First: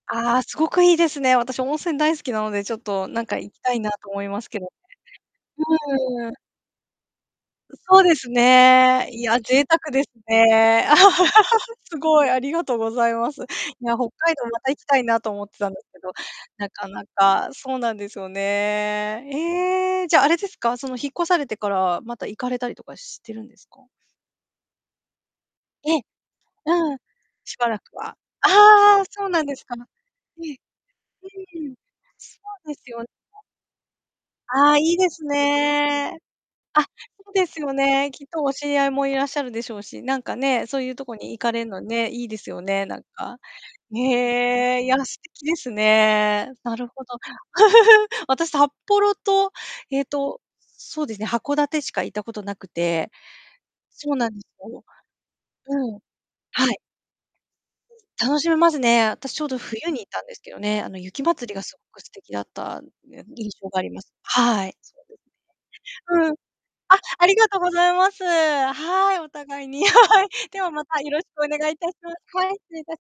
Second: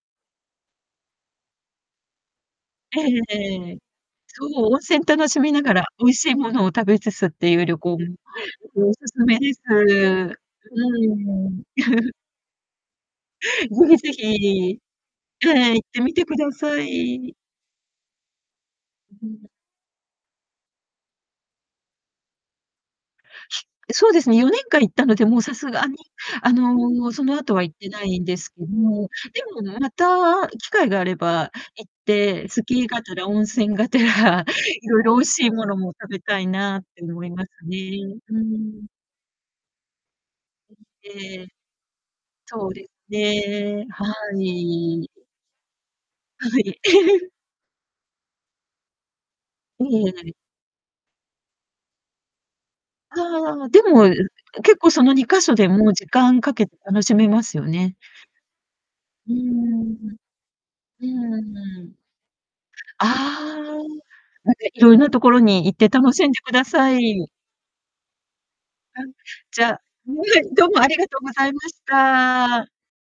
ああ、すごくいいですね。私温泉大好きなのでちょっえとえなんか行きえたえ。いなと思いまそすけう、ど。温泉楽しみながら美味うん、うーしん。いものを食べつつっていうう、旅行、ん、おそうですね。い勧めや、です。贅う沢ですーね。ん、うん。す ごい、ありがとうございます。い是や、非北是海道また行非。きたいなと思ってたんはい、行ですっけてど、みてくだなさかない。かそうなんですよね。うん。ええ、じゃ、あれですが、その、引っ越されてからまた行かれたりとかしてるんですか？そうですね、4年間行ったので、もうさすがえに、え。あうん。の、その後しはば行っらてくなはいんですけど、ああ、そうなでんでもすか。ね、またええ。機会があれば、ふん、行っそて、スうでキーすがよ。てら温泉がてら、ああ、いいいろいでろ美す味しいものも食ね。べたいなあ、っそて思いうまですすよね。ね、きっうとお知り合ん。いもいらっしゃるでしょうし、なんかね、うん、そういうとこにえ行え。かれるのね、いいですよそうね、ですなんか。ね、はへえ、いや、い。素敵ですはね。ない。るほど。私、札幌と、ええっえ。と、そうですね、函館しか行ったこと無くて。ああ、でも、ん、そうなんです結よ。構、その2箇所で、もううん。時間かけはてい。楽しめますよね。楽しめますね。う私ちょうど冬に行っーん。たんですけどね、あの、雪まつりがす ごく素敵だった、あね、印あ。象があります。なんかはい。いそろんうなで所に行って楽す、ね、しうんん、でくださあ、あい。りがとうございます。あ、はい、おじ互いゃに、はい、でどうはもまありたがよとろうしごくざおい願まいし致します。はい、失た。礼致し